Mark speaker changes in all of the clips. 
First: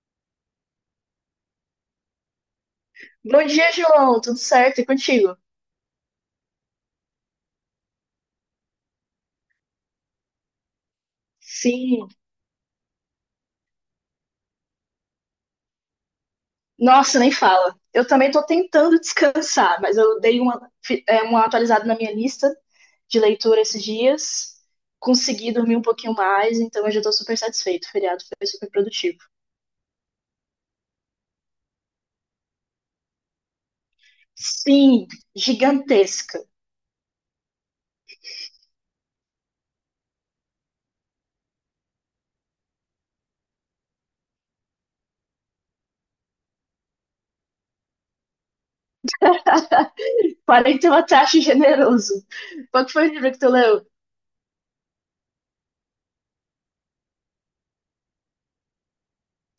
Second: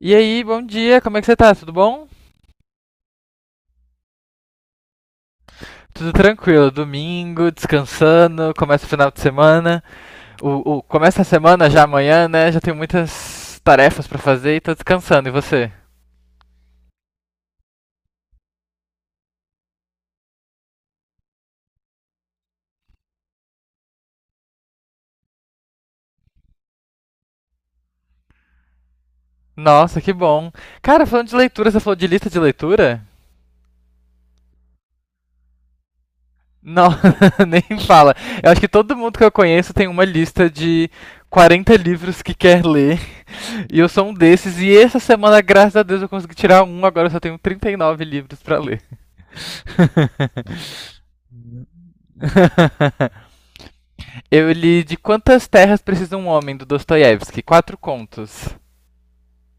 Speaker 1: E aí, bom dia, como é que você tá? Tudo bom?
Speaker 2: Bom dia, João. Tudo certo? E contigo?
Speaker 1: Tudo tranquilo, domingo, descansando, começa o final de semana. Começa a semana já
Speaker 2: Sim.
Speaker 1: amanhã, né? Já tenho muitas tarefas pra fazer e tô descansando. E você?
Speaker 2: Nossa, nem fala. Eu também estou tentando descansar, mas eu dei uma atualizada na minha lista de leitura esses dias. Consegui dormir um pouquinho mais, então eu já estou super satisfeito. O feriado foi super produtivo.
Speaker 1: Nossa, que bom. Cara, falando de leitura, você falou de lista de leitura?
Speaker 2: Sim, gigantesca.
Speaker 1: Não, nem fala. Eu acho que todo mundo que eu conheço tem uma lista de 40 livros que quer ler. E eu sou um desses. E essa semana, graças a Deus, eu consegui tirar um. Agora eu só tenho 39 livros pra ler.
Speaker 2: 41 taxa generoso. Qual que foi o livro que tu leu?
Speaker 1: Eu li De Quantas Terras Precisa um Homem, do Dostoiévski. Quatro contos.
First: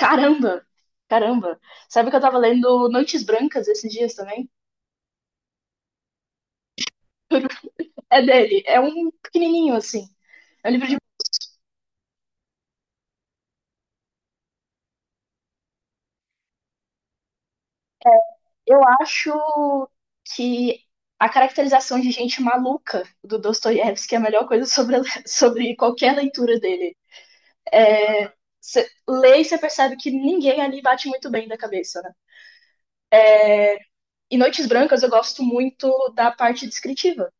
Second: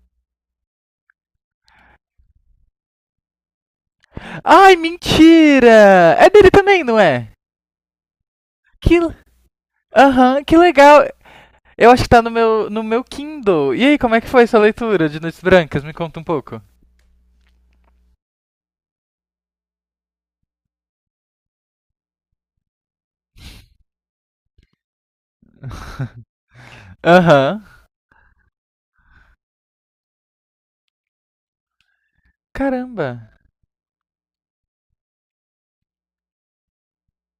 Speaker 2: Caramba! Caramba! Sabe que eu tava lendo Noites Brancas esses dias também?
Speaker 1: Ai, mentira! É dele também, não é?
Speaker 2: É dele. É
Speaker 1: Que...
Speaker 2: um pequenininho, assim.
Speaker 1: Aham, que
Speaker 2: É um livro de.
Speaker 1: legal! Eu acho que tá no meu Kindle. E aí, como é que foi sua leitura de Noites Brancas? Me conta um pouco.
Speaker 2: Eu acho que a caracterização de gente maluca do Dostoiévski é a melhor coisa sobre, sobre qualquer leitura dele.
Speaker 1: Aham. Uhum.
Speaker 2: Você lê e você percebe que ninguém ali bate muito bem da cabeça, né?
Speaker 1: Caramba.
Speaker 2: E Noites Brancas eu gosto muito da parte descritiva.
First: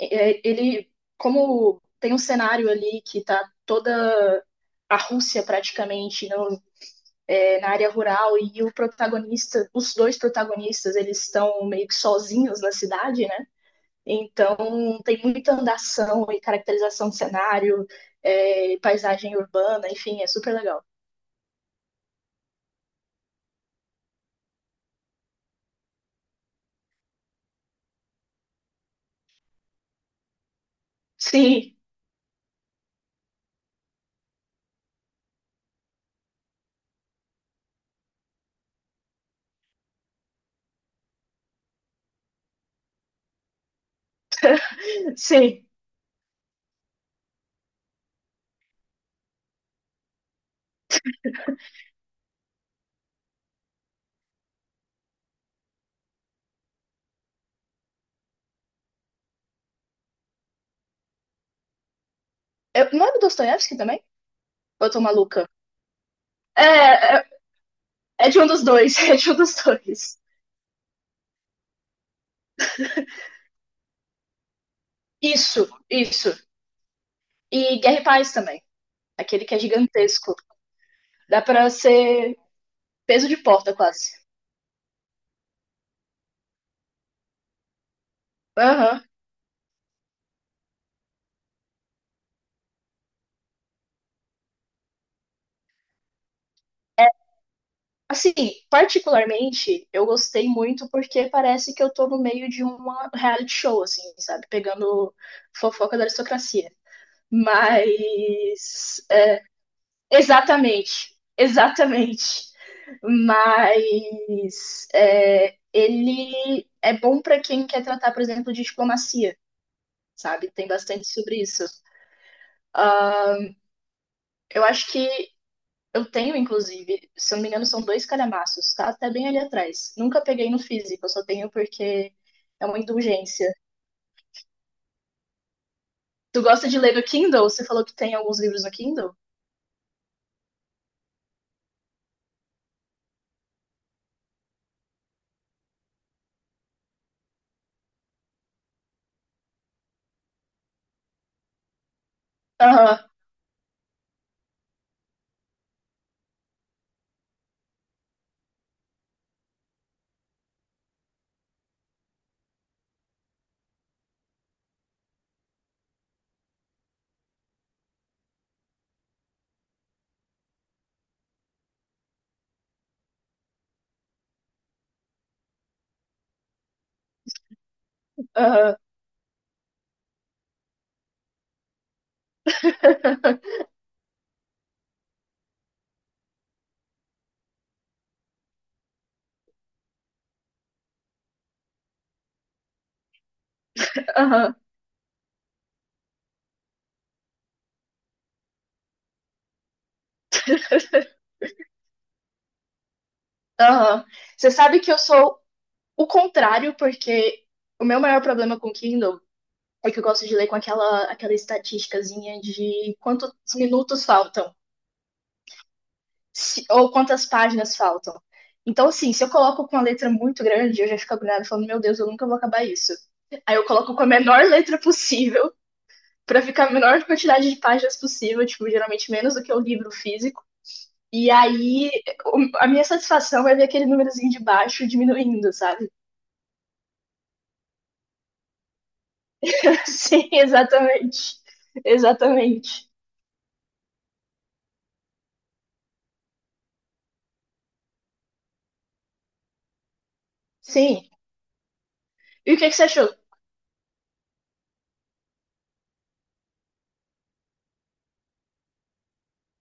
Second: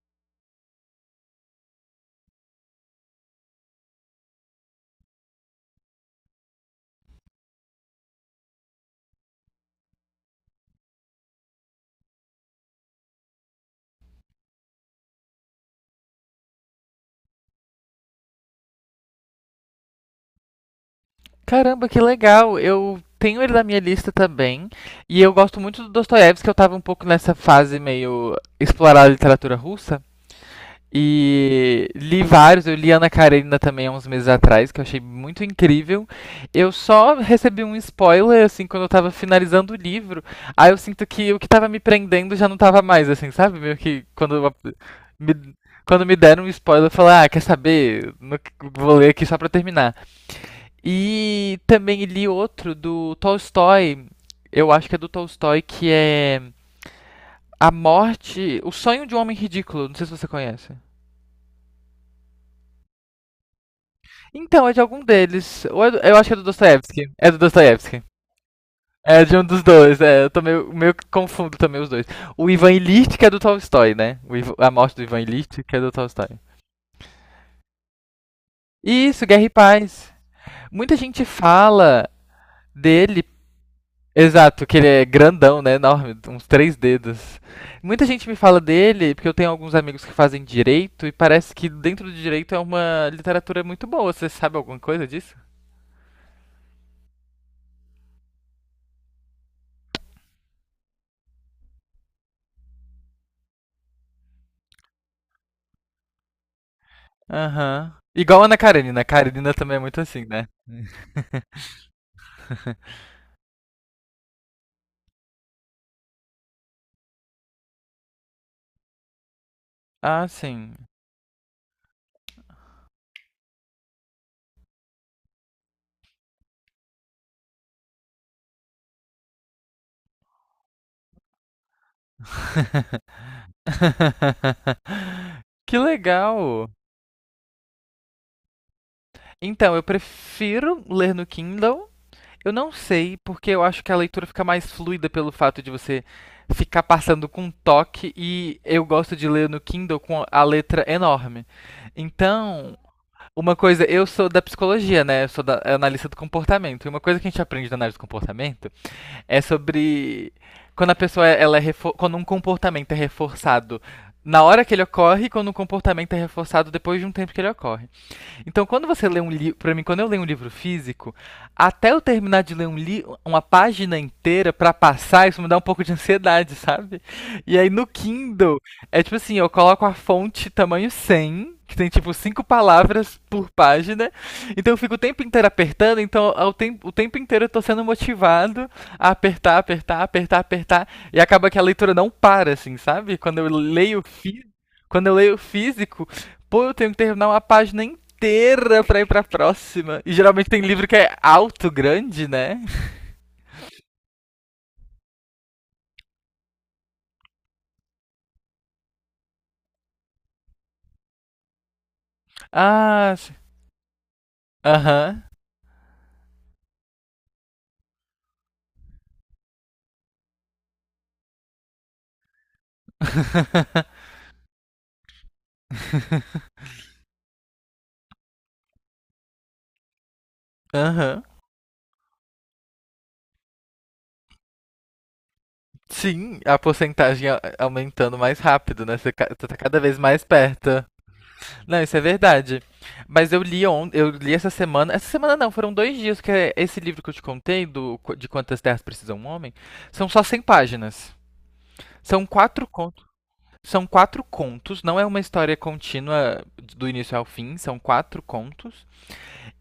Speaker 2: Ele como tem um cenário ali que tá toda a Rússia praticamente na área rural e o protagonista, os dois protagonistas, eles estão meio que sozinhos na cidade, né? Então, tem muita andação e caracterização de cenário, paisagem urbana, enfim, é super legal.
Speaker 1: Caramba, que legal. Eu tenho ele na minha lista também. E eu gosto muito do Dostoiévski, que eu tava um pouco nessa fase meio explorar a literatura russa.
Speaker 2: Sim,
Speaker 1: E li vários, eu li Ana Karenina também há uns meses atrás, que eu achei muito incrível. Eu só recebi um spoiler, assim, quando eu tava finalizando o livro. Aí eu sinto que o que tava me prendendo já não tava mais, assim, sabe? Meio que me,
Speaker 2: sim.
Speaker 1: quando me deram um spoiler, eu falei, ah, quer saber? Vou ler aqui só pra terminar. E também li outro do Tolstói, eu acho que é do Tolstói, que é A Morte, O Sonho de um Homem Ridículo, não sei se você conhece.
Speaker 2: Não é do Dostoiévski também?
Speaker 1: Então, é de
Speaker 2: Ou eu tô
Speaker 1: algum
Speaker 2: maluca?
Speaker 1: deles. Eu acho que é do Dostoiévski.
Speaker 2: É, é,
Speaker 1: É do Dostoiévski.
Speaker 2: é de um dos dois, é
Speaker 1: É
Speaker 2: de um
Speaker 1: de um
Speaker 2: dos
Speaker 1: dos dois,
Speaker 2: dois.
Speaker 1: é. Eu tô meio que confundo também os dois. O Ivan Ilitch, que é do Tolstói, né? A morte do Ivan Ilitch,
Speaker 2: Isso,
Speaker 1: que é do Tolstói.
Speaker 2: isso. E Guerra e Paz também,
Speaker 1: Isso, Guerra
Speaker 2: aquele
Speaker 1: e
Speaker 2: que é
Speaker 1: Paz.
Speaker 2: gigantesco.
Speaker 1: Muita gente
Speaker 2: Dá pra
Speaker 1: fala
Speaker 2: ser
Speaker 1: dele.
Speaker 2: peso de porta quase.
Speaker 1: Exato, que ele é grandão, né? Enorme, uns três dedos. Muita gente me fala
Speaker 2: Aham.
Speaker 1: dele, porque eu tenho alguns amigos que fazem direito, e parece que dentro do direito é uma literatura muito boa. Você sabe alguma coisa disso?
Speaker 2: Assim, particularmente, eu gostei muito porque parece que eu tô no meio de uma reality show, assim, sabe? Pegando fofoca da aristocracia.
Speaker 1: Aham. Igual a Ana
Speaker 2: Mas.
Speaker 1: Karenina. A
Speaker 2: é,
Speaker 1: Karenina também é muito assim, né?
Speaker 2: Exatamente, exatamente. Ele é bom pra quem quer tratar, por exemplo, de diplomacia,
Speaker 1: Ah,
Speaker 2: sabe? Tem
Speaker 1: sim.
Speaker 2: bastante sobre isso. Ah, eu acho que eu tenho, inclusive, se eu não me engano, são dois calhamaços, tá até bem ali atrás. Nunca peguei no físico, eu só tenho porque é uma indulgência.
Speaker 1: Que
Speaker 2: Tu gosta
Speaker 1: legal!
Speaker 2: de ler no Kindle? Você falou que tem alguns livros no Kindle?
Speaker 1: Então, eu prefiro ler no Kindle. Eu não sei, porque eu acho que a leitura fica mais fluida pelo fato de você ficar passando com um toque e eu gosto de ler no Kindle com a letra enorme. Então,
Speaker 2: Aham,
Speaker 1: uma coisa, eu sou da psicologia, né? Eu sou da analista do comportamento. E uma coisa que a gente aprende na análise do comportamento é sobre quando a pessoa ela quando um comportamento é reforçado na hora que ele ocorre, e quando um comportamento é reforçado depois de um tempo que ele ocorre. Então, quando você lê um livro, para mim, quando eu leio um livro físico, até eu terminar de ler um li uma página inteira para passar, isso me dá um pouco de ansiedade, sabe? E aí no Kindle,
Speaker 2: aham,
Speaker 1: é tipo assim, eu coloco a fonte tamanho 100, que tem tipo cinco palavras por página. Então eu fico o tempo inteiro apertando, então o tempo inteiro eu tô sendo motivado a apertar, apertar, apertar, apertar, e acaba que a leitura não para assim, sabe? Quando eu leio físico,
Speaker 2: aham,
Speaker 1: quando eu leio físico, pô, eu tenho que terminar uma página inteira pra ir pra próxima. E geralmente tem livro que é alto, grande, né?
Speaker 2: aham. Você sabe que eu sou o contrário, porque o meu maior problema com o Kindle é que eu gosto de ler com aquela estatísticazinha de
Speaker 1: Ah,
Speaker 2: quantos
Speaker 1: sim.
Speaker 2: minutos faltam.
Speaker 1: Aham.
Speaker 2: Ou quantas páginas faltam. Então, assim, se eu coloco com uma letra muito grande, eu já fico agoniada falando, meu Deus, eu nunca vou acabar isso. Aí eu
Speaker 1: Uhum.
Speaker 2: coloco com a menor letra possível, pra ficar a menor quantidade de páginas possível, tipo, geralmente menos do que o livro físico.
Speaker 1: Aham. Uhum.
Speaker 2: E aí, a minha satisfação é ver aquele númerozinho de baixo diminuindo, sabe?
Speaker 1: Sim, a porcentagem aumentando mais rápido, né? Você tá cada vez mais
Speaker 2: Sim,
Speaker 1: perto.
Speaker 2: exatamente.
Speaker 1: Não, isso é verdade.
Speaker 2: Exatamente.
Speaker 1: Mas eu li eu li essa semana. Essa semana não, foram dois dias, que é esse livro que eu te contei, de Quantas Terras Precisa um Homem, são só cem
Speaker 2: Sim.
Speaker 1: páginas. São
Speaker 2: E o
Speaker 1: quatro
Speaker 2: que que você
Speaker 1: contos.
Speaker 2: achou?
Speaker 1: São quatro contos, não é uma história contínua do início ao fim, são quatro contos.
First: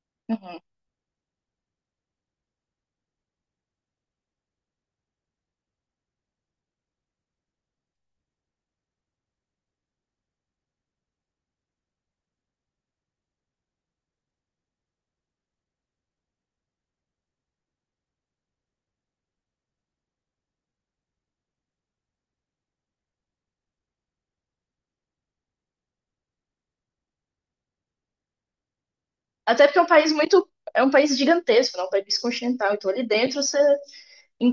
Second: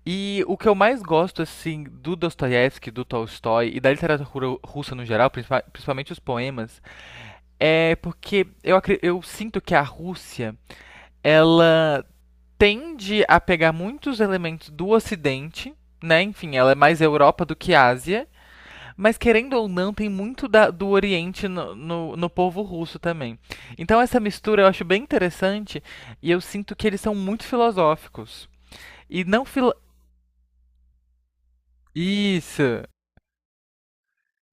Speaker 1: E o
Speaker 2: Uhum.
Speaker 1: que eu mais gosto, assim, do Dostoiévski, do Tolstói e da literatura russa no geral, principalmente os poemas, é porque eu sinto que a Rússia, ela tende a pegar muitos elementos do Ocidente, né? Enfim, ela é mais Europa do que Ásia, mas querendo ou não, tem muito do Oriente no povo russo também. Então essa mistura eu acho bem interessante e eu sinto que eles são muito filosóficos. E não
Speaker 2: Até
Speaker 1: filo...
Speaker 2: porque é um país muito. É um país gigantesco, não? É um país continental.
Speaker 1: Isso!
Speaker 2: Então, ali dentro, você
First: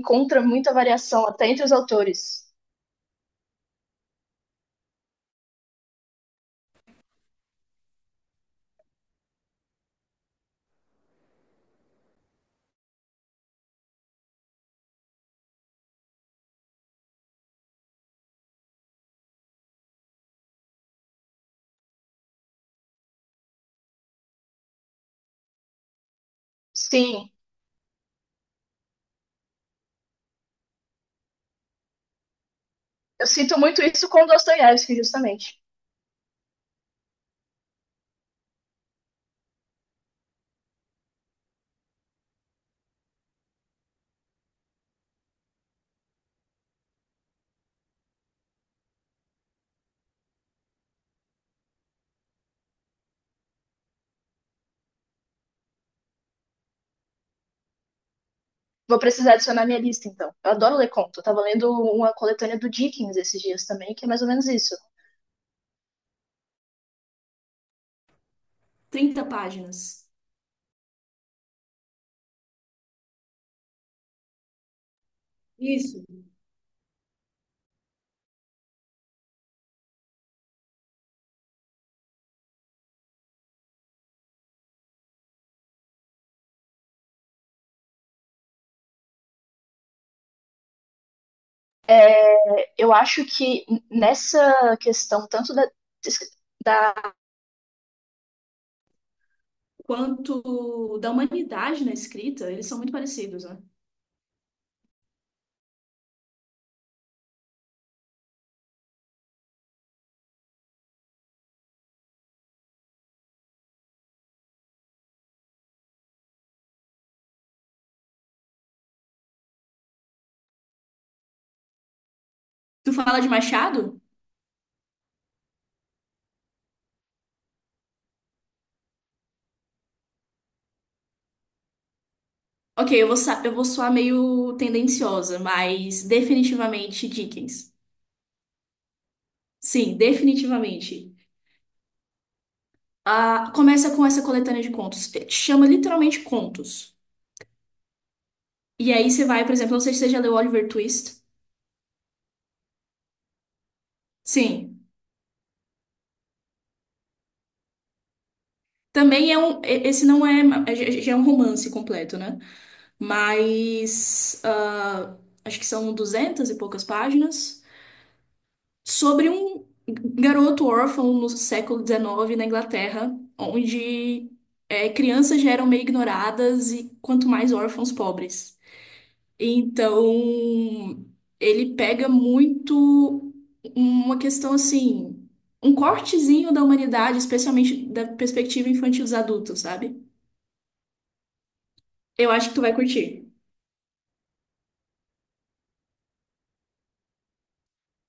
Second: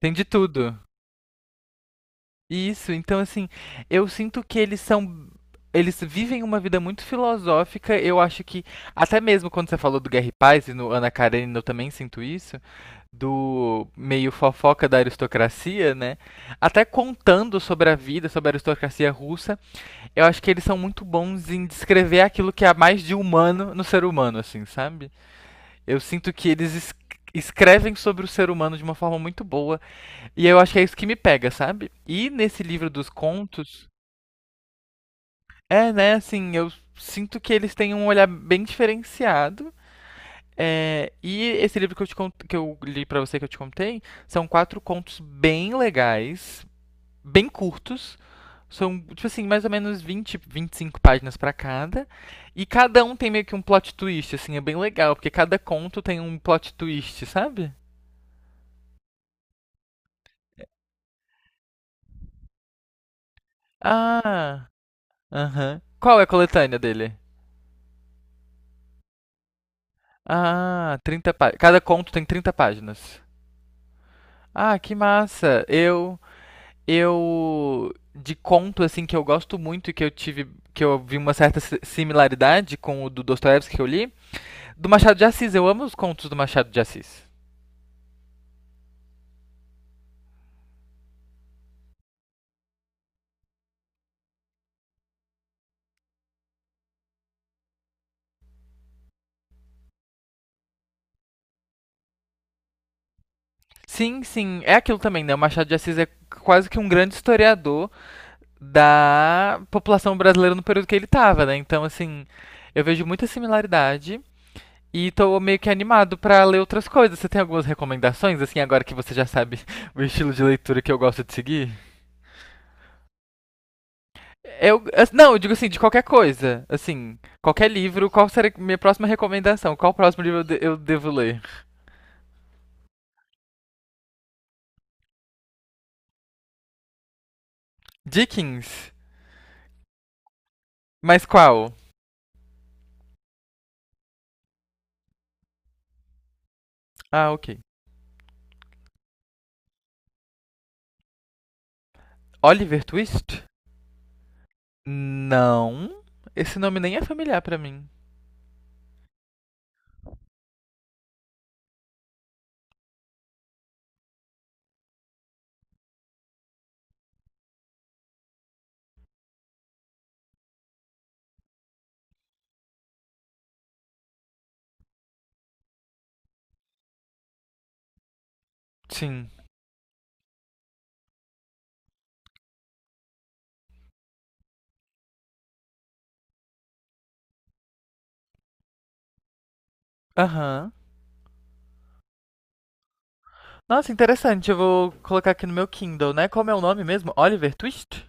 Speaker 1: Tem de
Speaker 2: muita
Speaker 1: tudo.
Speaker 2: variação até entre os autores.
Speaker 1: Isso, então assim, eu sinto que eles são. Eles vivem uma vida muito filosófica. Eu acho que, até mesmo quando você falou do Guerra e Paz, e no Ana Karenina eu também sinto isso, do meio fofoca da aristocracia, né? Até contando sobre a vida, sobre a aristocracia russa, eu acho que eles são muito bons em descrever aquilo que há mais de humano no ser humano, assim, sabe? Eu sinto que eles
Speaker 2: Sim,
Speaker 1: escrevem sobre o ser humano de uma forma muito boa e eu acho que é isso que me pega, sabe? E nesse livro dos
Speaker 2: eu sinto muito
Speaker 1: contos,
Speaker 2: isso com Dostoiévski, justamente.
Speaker 1: é, né, assim, eu sinto que eles têm um olhar bem diferenciado. É, e esse livro que que eu li pra você, que eu te contei, são quatro contos bem legais, bem curtos. São, tipo assim, mais ou menos 20 a 25 páginas pra cada. E cada um tem meio que um plot twist, assim, é bem legal, porque cada conto tem um plot twist, sabe?
Speaker 2: Vou precisar adicionar minha lista, então. Eu adoro ler conto. Eu tava lendo uma coletânea do Dickens esses dias também, que é mais ou menos
Speaker 1: Ah,
Speaker 2: isso.
Speaker 1: aham. Qual é a coletânea dele? Ah, 30 páginas. Cada conto tem 30 páginas. Ah, que massa. Eu de conto assim que eu gosto muito e que eu vi uma certa similaridade com o do Dostoiévski que eu li, do Machado de Assis. Eu amo os contos do Machado de Assis.
Speaker 2: Eu acho que nessa questão, tanto da quanto da humanidade na escrita, eles são muito parecidos, né?
Speaker 1: Sim, sim, é aquilo também, né? O Machado de Assis é quase que um grande historiador da população brasileira no período que ele estava, né? Então, assim, eu vejo muita similaridade. E tô meio que animado pra ler outras coisas. Você tem algumas recomendações, assim, agora que você já sabe o estilo de leitura que eu gosto de seguir?
Speaker 2: Tu fala de Machado?
Speaker 1: Não, eu digo assim, de qualquer coisa. Assim, qualquer livro, qual será minha próxima recomendação? Qual próximo livro eu devo ler?
Speaker 2: Ok, eu vou soar meio tendenciosa, mas definitivamente Dickens.
Speaker 1: Dickens.
Speaker 2: Sim, definitivamente.
Speaker 1: Mas qual?
Speaker 2: Ah, começa com essa coletânea de contos. Chama literalmente contos.
Speaker 1: Ah, ok.
Speaker 2: E aí você vai, por exemplo, não sei se você já leu Oliver Twist.
Speaker 1: Oliver Twist?
Speaker 2: Sim.
Speaker 1: Não. Esse nome nem é familiar pra mim.
Speaker 2: Também é um. Esse não é. Já já é um romance completo, né? Mas. ah, acho que são 200 e poucas páginas. Sobre um garoto órfão no século XIX na Inglaterra, onde crianças já eram meio ignoradas e quanto mais órfãos pobres.
Speaker 1: Sim.
Speaker 2: Então, ele pega muito uma questão assim, um cortezinho da humanidade, especialmente da perspectiva infantil dos adultos, sabe?
Speaker 1: Aham.
Speaker 2: Eu acho que tu vai curtir.
Speaker 1: Nossa, interessante. Eu vou colocar aqui no meu Kindle, né? Como é o nome mesmo? Oliver Twist?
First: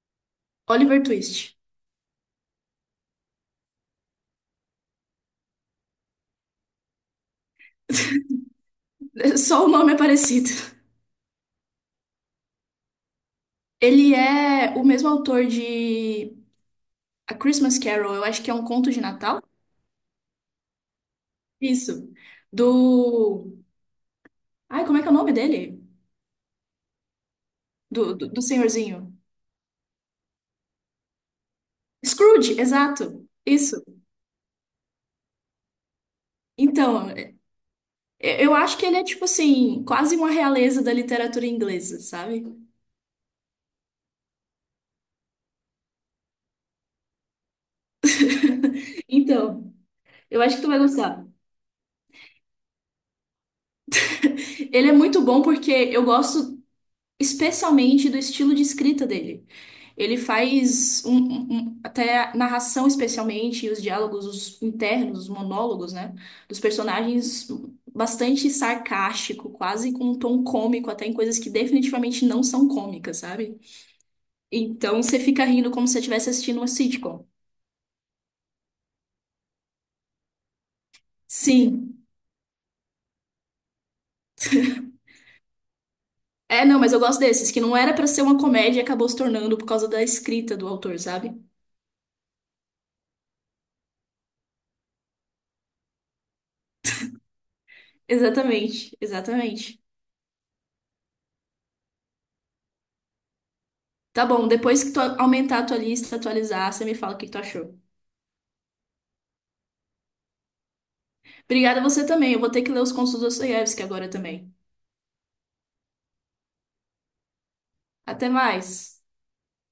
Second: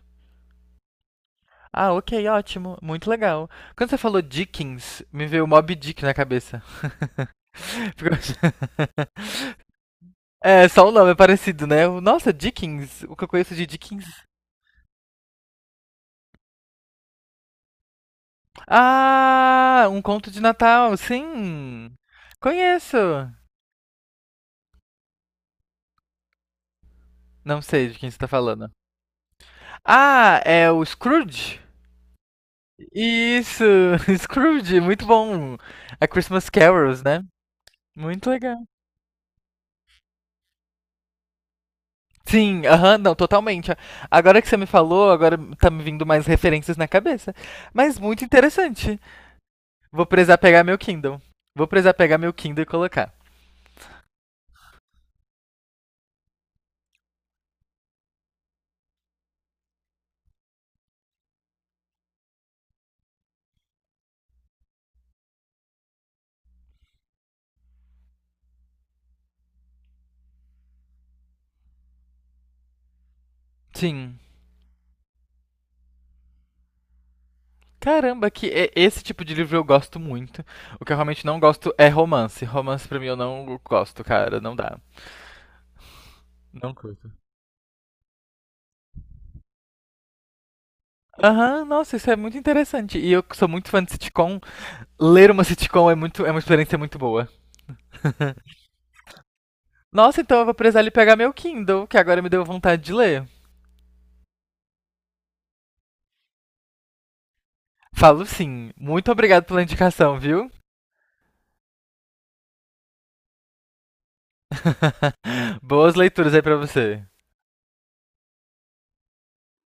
Speaker 2: Oliver Twist.
Speaker 1: Ah, ok, ótimo. Muito legal. Quando você falou Dickens, me veio Moby Dick na cabeça. Ficou-
Speaker 2: So,
Speaker 1: É, só o nome é parecido, né? Nossa, Dickens. O que eu conheço de Dickens?
Speaker 2: ele é o mesmo autor que A Christmas Carol, é um conto de Natal?
Speaker 1: Ah, um conto de Natal, sim.
Speaker 2: Isso.
Speaker 1: Conheço.
Speaker 2: Do. Ai, como é que é o nome dele?
Speaker 1: Não sei de quem
Speaker 2: Do,
Speaker 1: você tá
Speaker 2: do, do
Speaker 1: falando.
Speaker 2: senhorzinho.
Speaker 1: Ah, é o Scrooge?
Speaker 2: Scrooge, exato.
Speaker 1: Isso,
Speaker 2: Isso.
Speaker 1: Scrooge, muito bom. A Christmas Carols,
Speaker 2: Então,
Speaker 1: né? Muito
Speaker 2: eu
Speaker 1: legal.
Speaker 2: acho que ele é tipo assim, quase uma realeza da literatura inglesa, sabe?
Speaker 1: Sim, aham, não, totalmente. Agora que você me falou, agora tá me vindo mais referências na cabeça. Mas muito interessante.
Speaker 2: Então,
Speaker 1: Vou precisar
Speaker 2: eu acho que
Speaker 1: pegar
Speaker 2: tu
Speaker 1: meu
Speaker 2: vai
Speaker 1: Kindle.
Speaker 2: gostar.
Speaker 1: Vou precisar pegar meu Kindle e colocar.
Speaker 2: Ele é muito bom porque eu gosto especialmente do estilo de escrita dele. Ele faz até a narração, especialmente, e os diálogos os internos, os monólogos, né? Dos personagens bastante sarcástico, quase com um tom cômico, até em coisas que definitivamente não são cômicas, sabe?
Speaker 1: Sim.
Speaker 2: Então você fica rindo como se você estivesse assistindo uma sitcom.
Speaker 1: Caramba, esse tipo de livro eu gosto muito. O que eu realmente não gosto é
Speaker 2: Sim.
Speaker 1: romance. Romance pra mim eu não gosto, cara, não dá.
Speaker 2: É,
Speaker 1: Não.
Speaker 2: não, mas eu gosto desses, que não era pra ser uma comédia e acabou se tornando por causa da escrita do autor, sabe?
Speaker 1: Aham, nossa, isso é muito interessante. E eu que sou muito fã de sitcom. Ler uma sitcom é muito, é uma experiência muito boa.
Speaker 2: Exatamente, exatamente.
Speaker 1: Nossa, então eu vou precisar ali pegar meu Kindle, que agora me deu vontade de ler.
Speaker 2: Tá bom, depois que tu aumentar a tua lista, atualizar, você me fala o que tu achou.
Speaker 1: Falo sim. Muito obrigado pela indicação, viu?
Speaker 2: Obrigada a você também. Eu vou ter que ler os contos do Dostoiévski agora também.
Speaker 1: Boas leituras aí pra você.
Speaker 2: Até mais.